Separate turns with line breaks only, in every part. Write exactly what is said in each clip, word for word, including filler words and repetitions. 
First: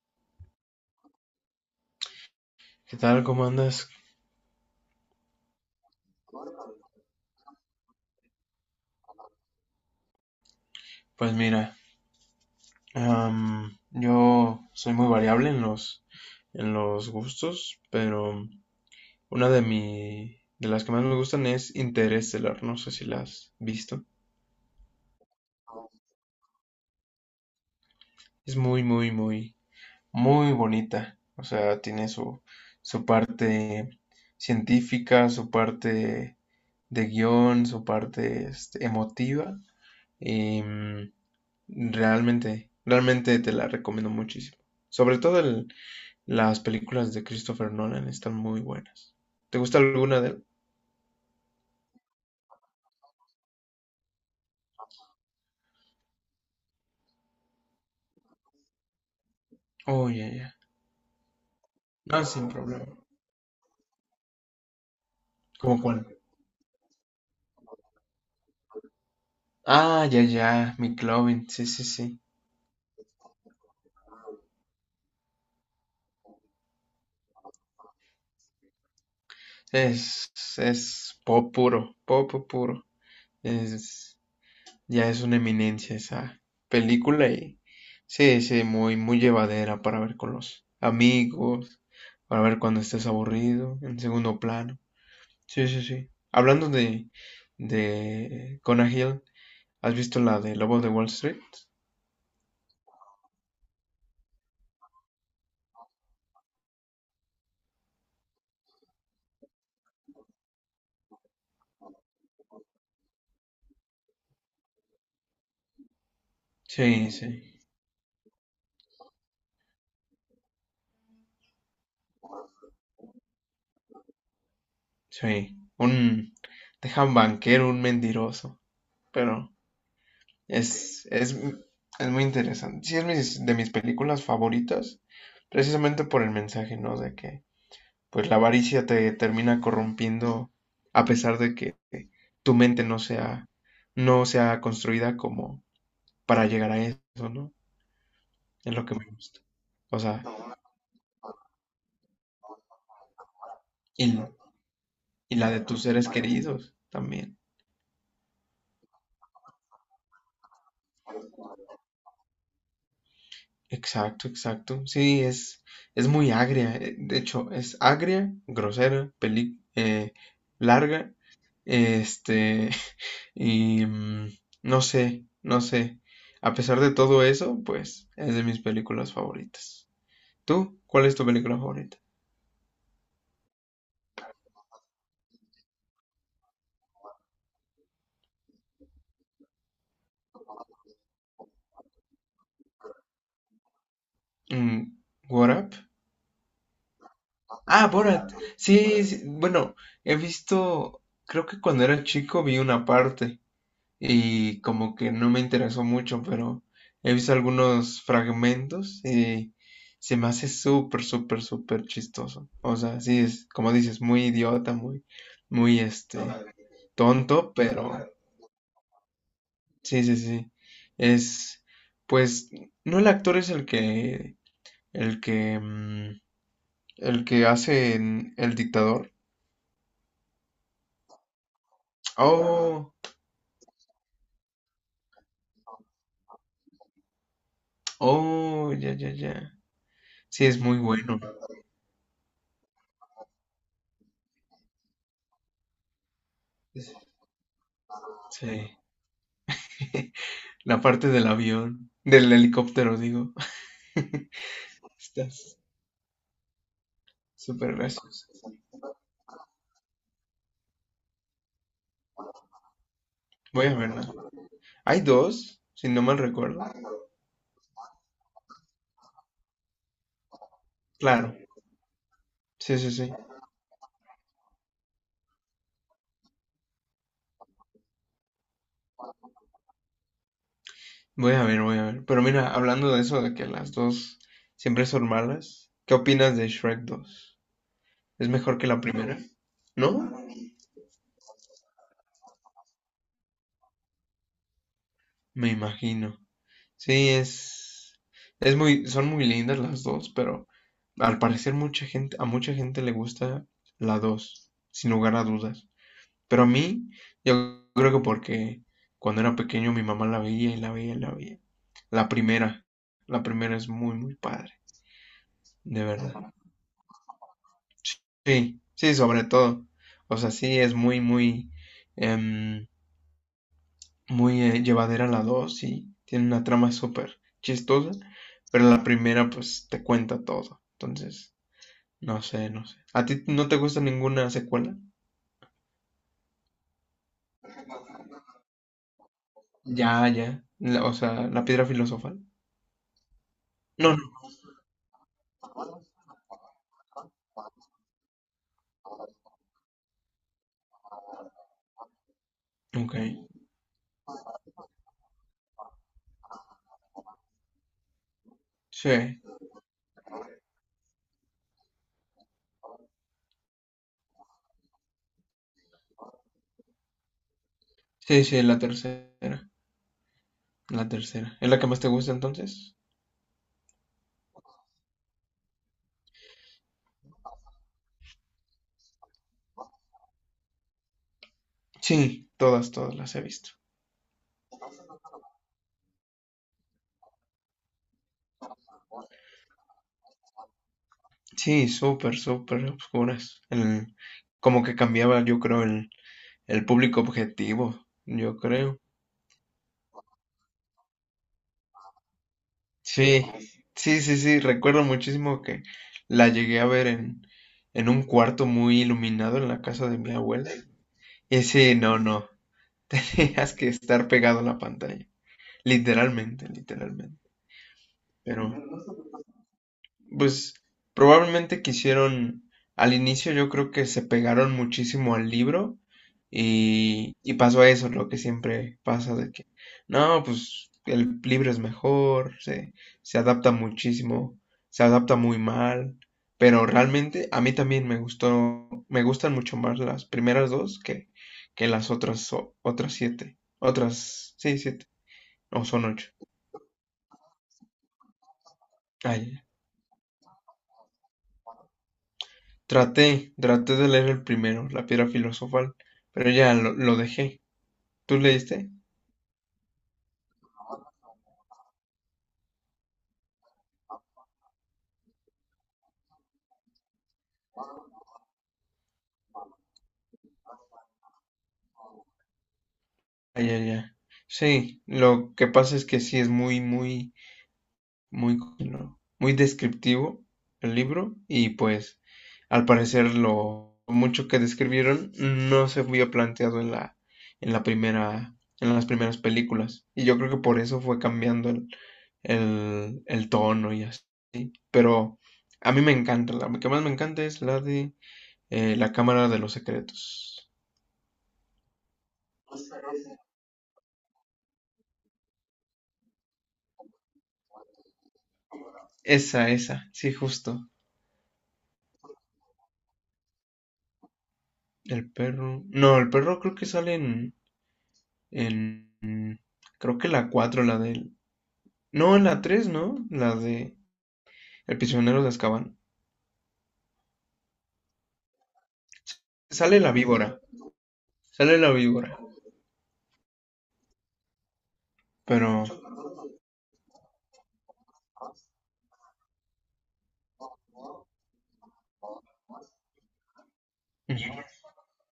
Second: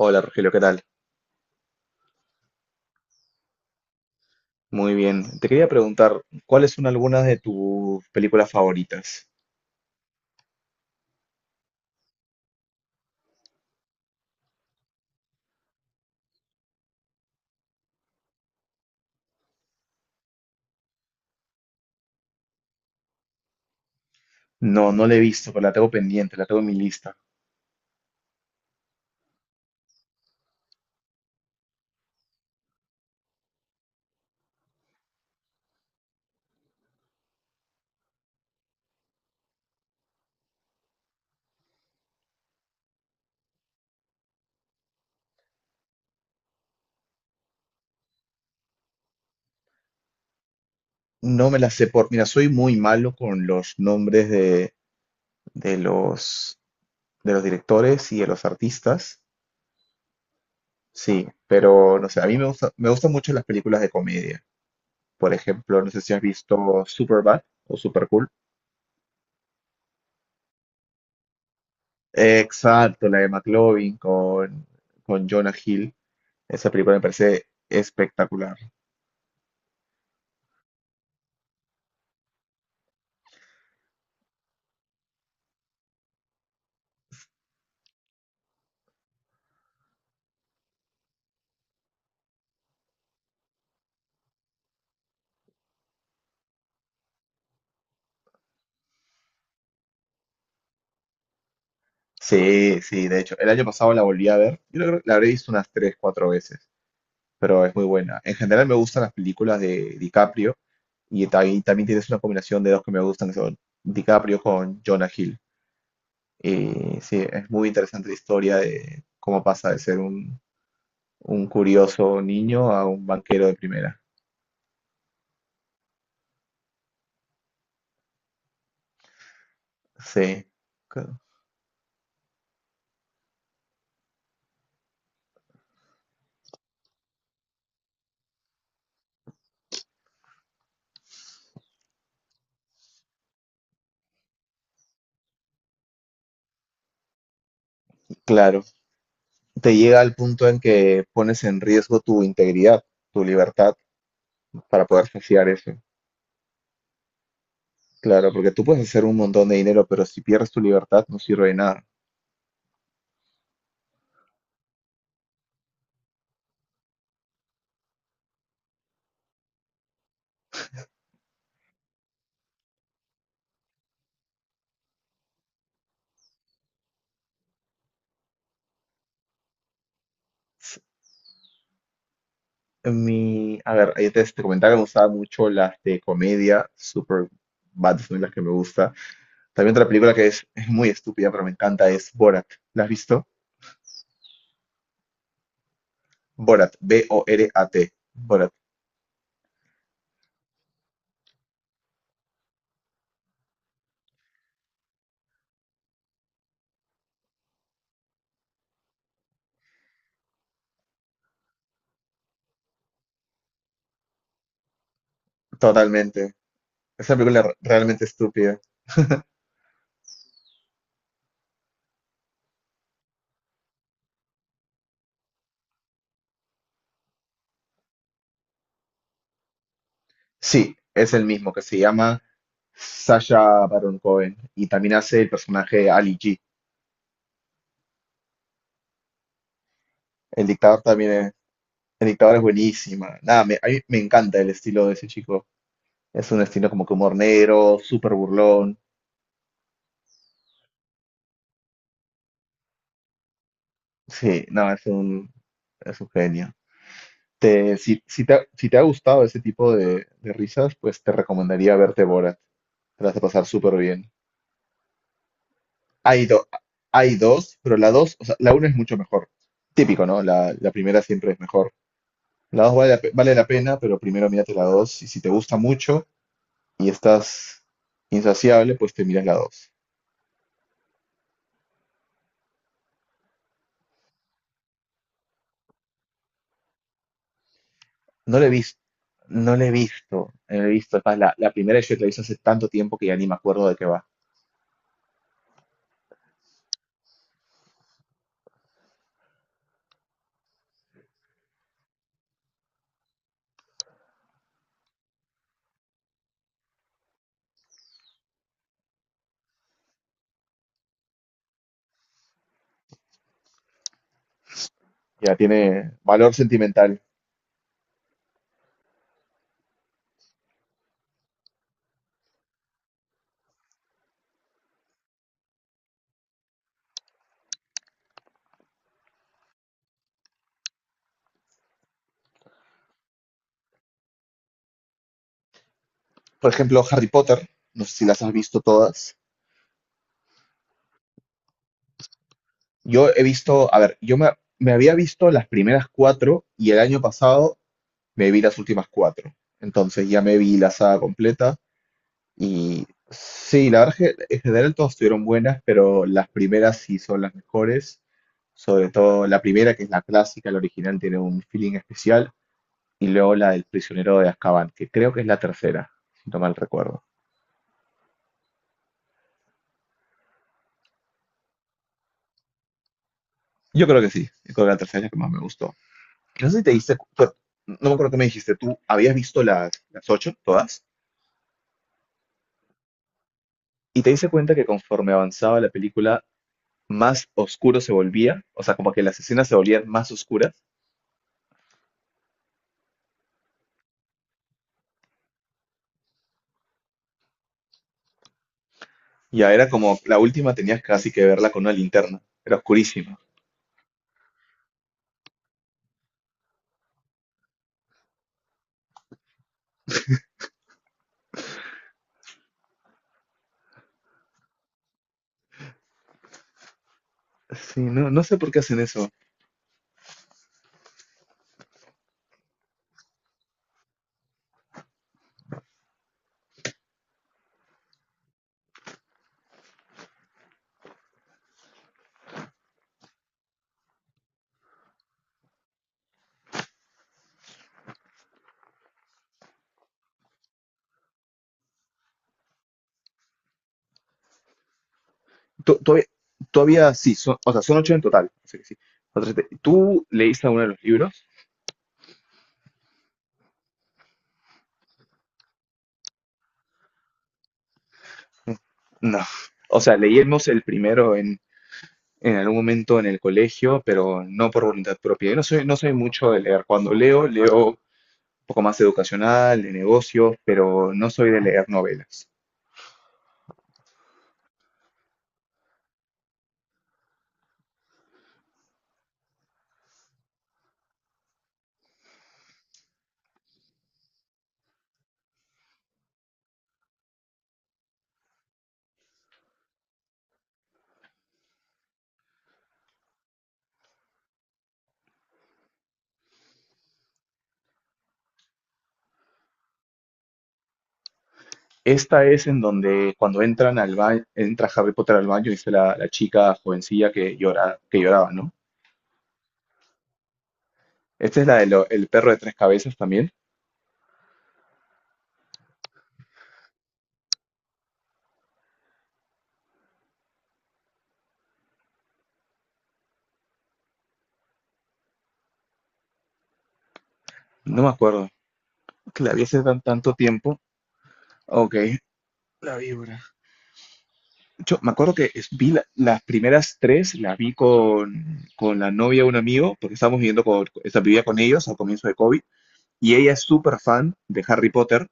Hola Rogelio, ¿qué tal?
¿Qué tal? ¿Cómo andas?
Muy bien. Te quería preguntar, ¿cuáles son algunas de tus películas favoritas?
Pues mira, am, yo soy muy variable en los, en los gustos, pero una de mi, de las que más me gustan es Interestelar. No sé si la has visto.
No, no la he visto, pero la tengo pendiente, la tengo en mi lista.
Es muy, muy, muy, muy bonita. O sea, tiene su, su parte científica, su parte de guión, su parte este, emotiva. Y mm, realmente, realmente te la recomiendo muchísimo. Sobre todo el, las películas de Christopher Nolan están muy buenas. ¿Te gusta alguna de él?
No me la sé por... Mira, soy muy malo con los nombres de, de los, de los directores y de los artistas.
Oh, ya, ya.
Sí, pero no sé,
No,
a mí me
sin
gusta,
problema.
me gustan mucho las películas de comedia. Por
¿Cómo
ejemplo, no sé si
cuál?
has visto Superbad o Supercool.
Ah, ya, ya. McLovin. Sí, sí, sí.
Exacto, la de McLovin con, con Jonah Hill. Esa película me parece espectacular.
Es, es pop puro. Pop puro. Es, ya es una eminencia esa película y sí, sí, muy, muy llevadera para ver con los amigos, para ver cuando estés aburrido, en segundo plano. Sí, sí, sí. Hablando de, de Conah Hill, ¿has visto la de Lobo de Wall Street?
Sí, sí, de hecho, el año pasado la volví a ver. Yo creo que la habré visto unas tres, cuatro veces, pero es muy buena. En general me gustan las películas de DiCaprio y también, también tienes una combinación de dos que me gustan, que son DiCaprio con Jonah Hill. Y
Sí,
sí,
sí,
es muy interesante la historia de cómo pasa de ser un, un curioso niño a un banquero de primera.
sí. Un, deja un banquero, un mentiroso. Pero
Sí,
es,
claro.
es, es muy interesante. Sí, es mis- de mis películas favoritas, precisamente por el mensaje, ¿no? De que, pues, la avaricia te termina corrompiendo a pesar de que tu mente no sea, no sea construida como para llegar a eso, ¿no?
Claro,
Es lo que me gusta.
te
O
llega al
sea,
punto en que pones en riesgo tu integridad, tu libertad
y,
para poder
y
saciar
la de
eso.
tus seres queridos también.
Claro, porque tú puedes hacer un montón de dinero, pero si pierdes tu libertad no sirve de nada.
Exacto, exacto. Sí, es, es muy agria. eh, De hecho, es agria, grosera, peli, eh, larga. Este, y mm, no sé, no sé. A pesar de todo eso, pues es de mis películas favoritas. ¿Tú?
S-
¿Cuál es tu película favorita?
Mi, a ver, ahí te, te comentaba que me gustaban mucho las de comedia, super bad son las que me gusta. También otra película que es, es muy estúpida, pero me encanta es Borat. ¿La has visto?
Mm, What Up?
Borat, B O R A T.
Ah, Borat.
Borat,
Sí, sí, bueno, he visto, creo que cuando era chico vi una parte, y como que no me interesó mucho, pero he visto algunos fragmentos y se me hace súper, súper, súper chistoso. O sea, sí es, como dices, muy idiota, muy, muy este,
totalmente. Esa película es
tonto,
re- realmente
pero
estúpida.
sí, sí, sí. Es, pues, no, el actor es el que, el que, mm, el que hace en el dictador.
Sí, es el mismo, que se llama
Oh,
Sasha Baron Cohen y también hace el personaje de Ali G.
oh, ya, ya, ya. Sí,
El
es muy
dictador
bueno.
también. La dictadura es buenísima. Nada, me, a mí me encanta el estilo de ese chico. Es un estilo como que humor negro, súper burlón.
Sí. La parte del avión, del helicóptero, digo.
Sí, no, es un,
Estás
es un genio.
súper
Te- si, si
gracioso.
te, ha- si te ha gustado ese tipo de, de risas, pues te recomendaría verte Borat. Te la vas a pasar
Voy a
súper
verla.
bien.
Hay dos, si no mal
Hay, do-
recuerdo.
Hay dos, pero la dos, o sea, la una es mucho mejor. Típico, ¿no? La, la primera siempre
Claro,
es mejor. La dos
sí,
vale
sí,
la, pe-
sí.
vale la pena, pero primero mírate la dos. Y si te gusta mucho y estás insaciable, pues te miras la dos.
Voy a ver, voy a ver. Pero mira, hablando de eso, de que las dos siempre son malas, ¿qué opinas de Shrek dos? ¿Es
No lo he
mejor que
visto,
la primera?
no lo he visto,
¿No?
no lo he visto. Es más, la, la primera yo la hice hace tanto tiempo que ya ni me acuerdo de qué va.
Me imagino. Sí, es, es muy, son muy lindas las dos, pero al parecer mucha gente, a mucha gente le gusta la dos, sin lugar a dudas. Pero a mí, yo creo que porque cuando era pequeño mi mamá la veía y la veía y la veía. La primera, la primera es muy, muy padre,
Ya
de
tiene
verdad.
valor sentimental.
Sí, sí, sobre todo. O sea, sí, es muy, muy, em, muy eh, llevadera la dos y tiene una trama súper chistosa, pero la primera pues te cuenta todo. Entonces, no sé, no sé. ¿A ti no te gusta ninguna secuela?
Por ejemplo, Harry Potter, no sé si las has visto todas.
Ya, ya. La- o sea, la piedra filosofal.
Yo he visto, a
No,
ver, yo me, me había visto las primeras cuatro y el año pasado me vi las últimas cuatro. Entonces ya me vi la saga completa
no.
y
Ok.
sí, la verdad es que en general todas estuvieron buenas, pero las primeras sí son las mejores. Sobre
Sí,
todo la primera, que es la clásica, la original, tiene un feeling especial. Y luego la del prisionero de Azkaban, que creo que es la tercera, si no mal recuerdo.
sí, sí, la tercera, la tercera. ¿Es la que más te gusta entonces?
Yo creo que sí, yo creo que la tercera es la que más me gustó. No sé si te diste, cu- pero no me acuerdo qué me dijiste, tú habías visto las, las ocho, todas,
Sí, todas, todas las he visto.
y te diste cuenta que conforme avanzaba la película, más oscuro se volvía, o sea, como que las escenas se volvían más oscuras,
Sí, súper, súper oscuras. El- como que cambiaba, yo creo, el, el público objetivo, yo creo.
y ya era como, la última tenías casi que verla con una linterna, era oscurísima.
Sí, sí, sí, sí, recuerdo muchísimo que la llegué a ver en, en un cuarto muy iluminado en la casa de mi abuela. Y sí, no, no, tenías que estar pegado a la pantalla, literalmente, literalmente.
Sí, no, no sé
Pero...
por qué hacen eso.
pues probablemente quisieron, al inicio yo creo que se pegaron muchísimo al libro y, y pasó eso, lo que siempre pasa de que, no, pues el libro es mejor, se, se adapta muchísimo, se adapta muy mal, pero realmente a mí también me gustó, me gustan mucho más las primeras dos que, que las otras, o- otras siete, otras, sí, siete, o
Tú,
son
Todavía,
ocho.
todavía sí, son, o sea, son ocho en total, así que sí. Otras
Ay,
te- ¿Tú leíste alguno de los libros?
Traté, traté de leer el primero, La piedra filosofal, pero ya lo, lo dejé. ¿Tú leíste?
No, o sea, leímos el primero en, en algún momento en el colegio, pero no por voluntad propia. Yo no soy, no soy mucho de leer. Cuando leo, leo un poco más educacional, de negocios, pero no soy de leer novelas.
Ah, ya, ya. Sí, lo que pasa es que sí es muy, muy, muy, ¿no?, muy descriptivo el libro y pues al parecer lo mucho que describieron no se había planteado en la, en la primera, en las primeras películas. Y yo creo que por eso fue cambiando el, el, el tono y así. Pero a mí me encanta, la que más me encanta es la de Eh, la Cámara de los Secretos.
Esta es en donde cuando entran al baño, entra Harry Potter al baño, dice la, la chica jovencilla que llora, que lloraba, ¿no?
Esa, esa, sí, justo.
Esta es la del el perro de tres cabezas también.
El perro. No, el perro creo que sale en. en creo que la cuatro la del. No, en la tres, ¿no? La de el prisionero de Azkaban.
No me acuerdo. Que la vi hace tan,
Sale la
tanto
víbora.
tiempo.
Sale la
Ok,
víbora.
la víbora. Yo me acuerdo que es-
Pero...
vi la- las primeras tres, las vi con, con la novia de un amigo, porque estábamos viviendo con, esta vivía con ellos al comienzo de COVID, y ella es súper fan
mm,
de Harry Potter,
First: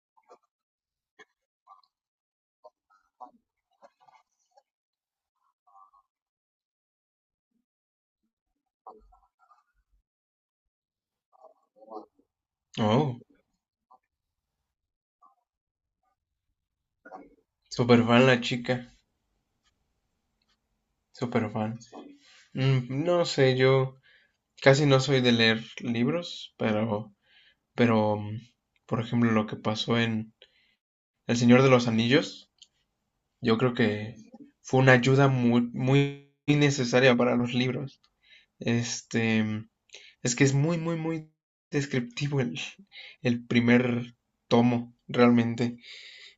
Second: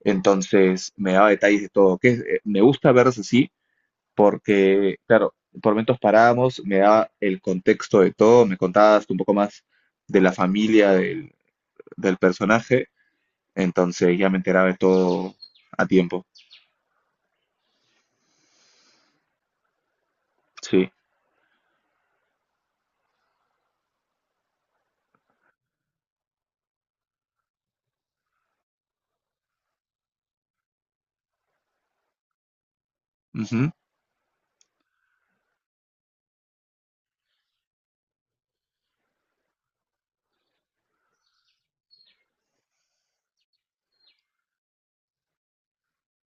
entonces me daba detalles de todo, que es- eh, me gusta verlos así, porque claro, por momentos parábamos, me daba el contexto de todo, me contabas un poco más de la familia del, del personaje,
oh,
entonces ya me enteraba de todo a tiempo,
super fan la chica.
sí.
Super fan. Mm, No sé, yo casi no soy de leer libros, pero... pero mm, por ejemplo, lo que pasó en El Señor de los Anillos. Yo
Ujú.
creo que fue una ayuda muy, muy necesaria para los libros. Este, es que es muy, muy, muy descriptivo el, el primer tomo, realmente.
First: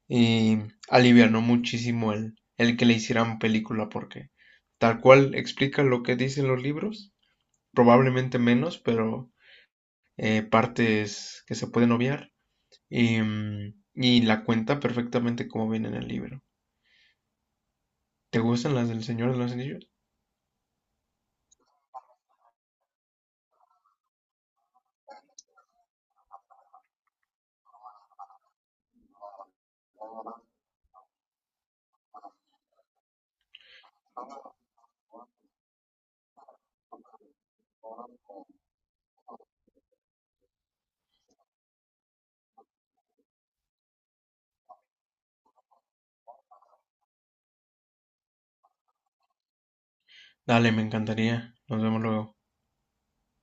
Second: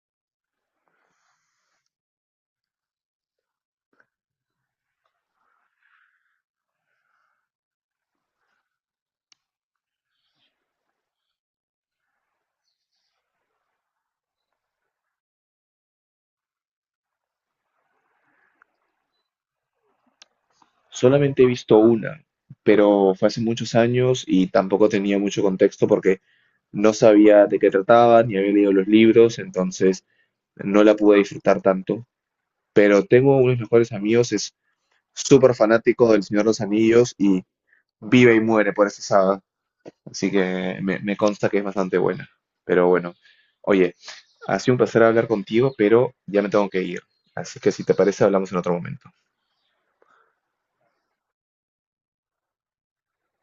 Y alivianó muchísimo el, el que le hicieran película, porque tal cual explica lo que dicen los libros, probablemente menos, pero eh, partes que se pueden obviar. Y, mm, y la cuenta perfectamente como viene en el libro. ¿Te gustan las del Señor de los Anillos?
Solamente he visto una, pero fue hace muchos años y tampoco tenía mucho contexto porque no sabía de qué trataba, ni había leído los libros, entonces no la pude disfrutar tanto. Pero tengo uno de mis mejores amigos, es súper fanático del Señor de los Anillos y vive y muere por esa saga, así que me, me consta que es bastante buena. Pero bueno, oye, ha sido un placer hablar contigo, pero ya me tengo que ir, así que si te parece hablamos en otro momento.
Dale, me encantaría. Nos vemos luego.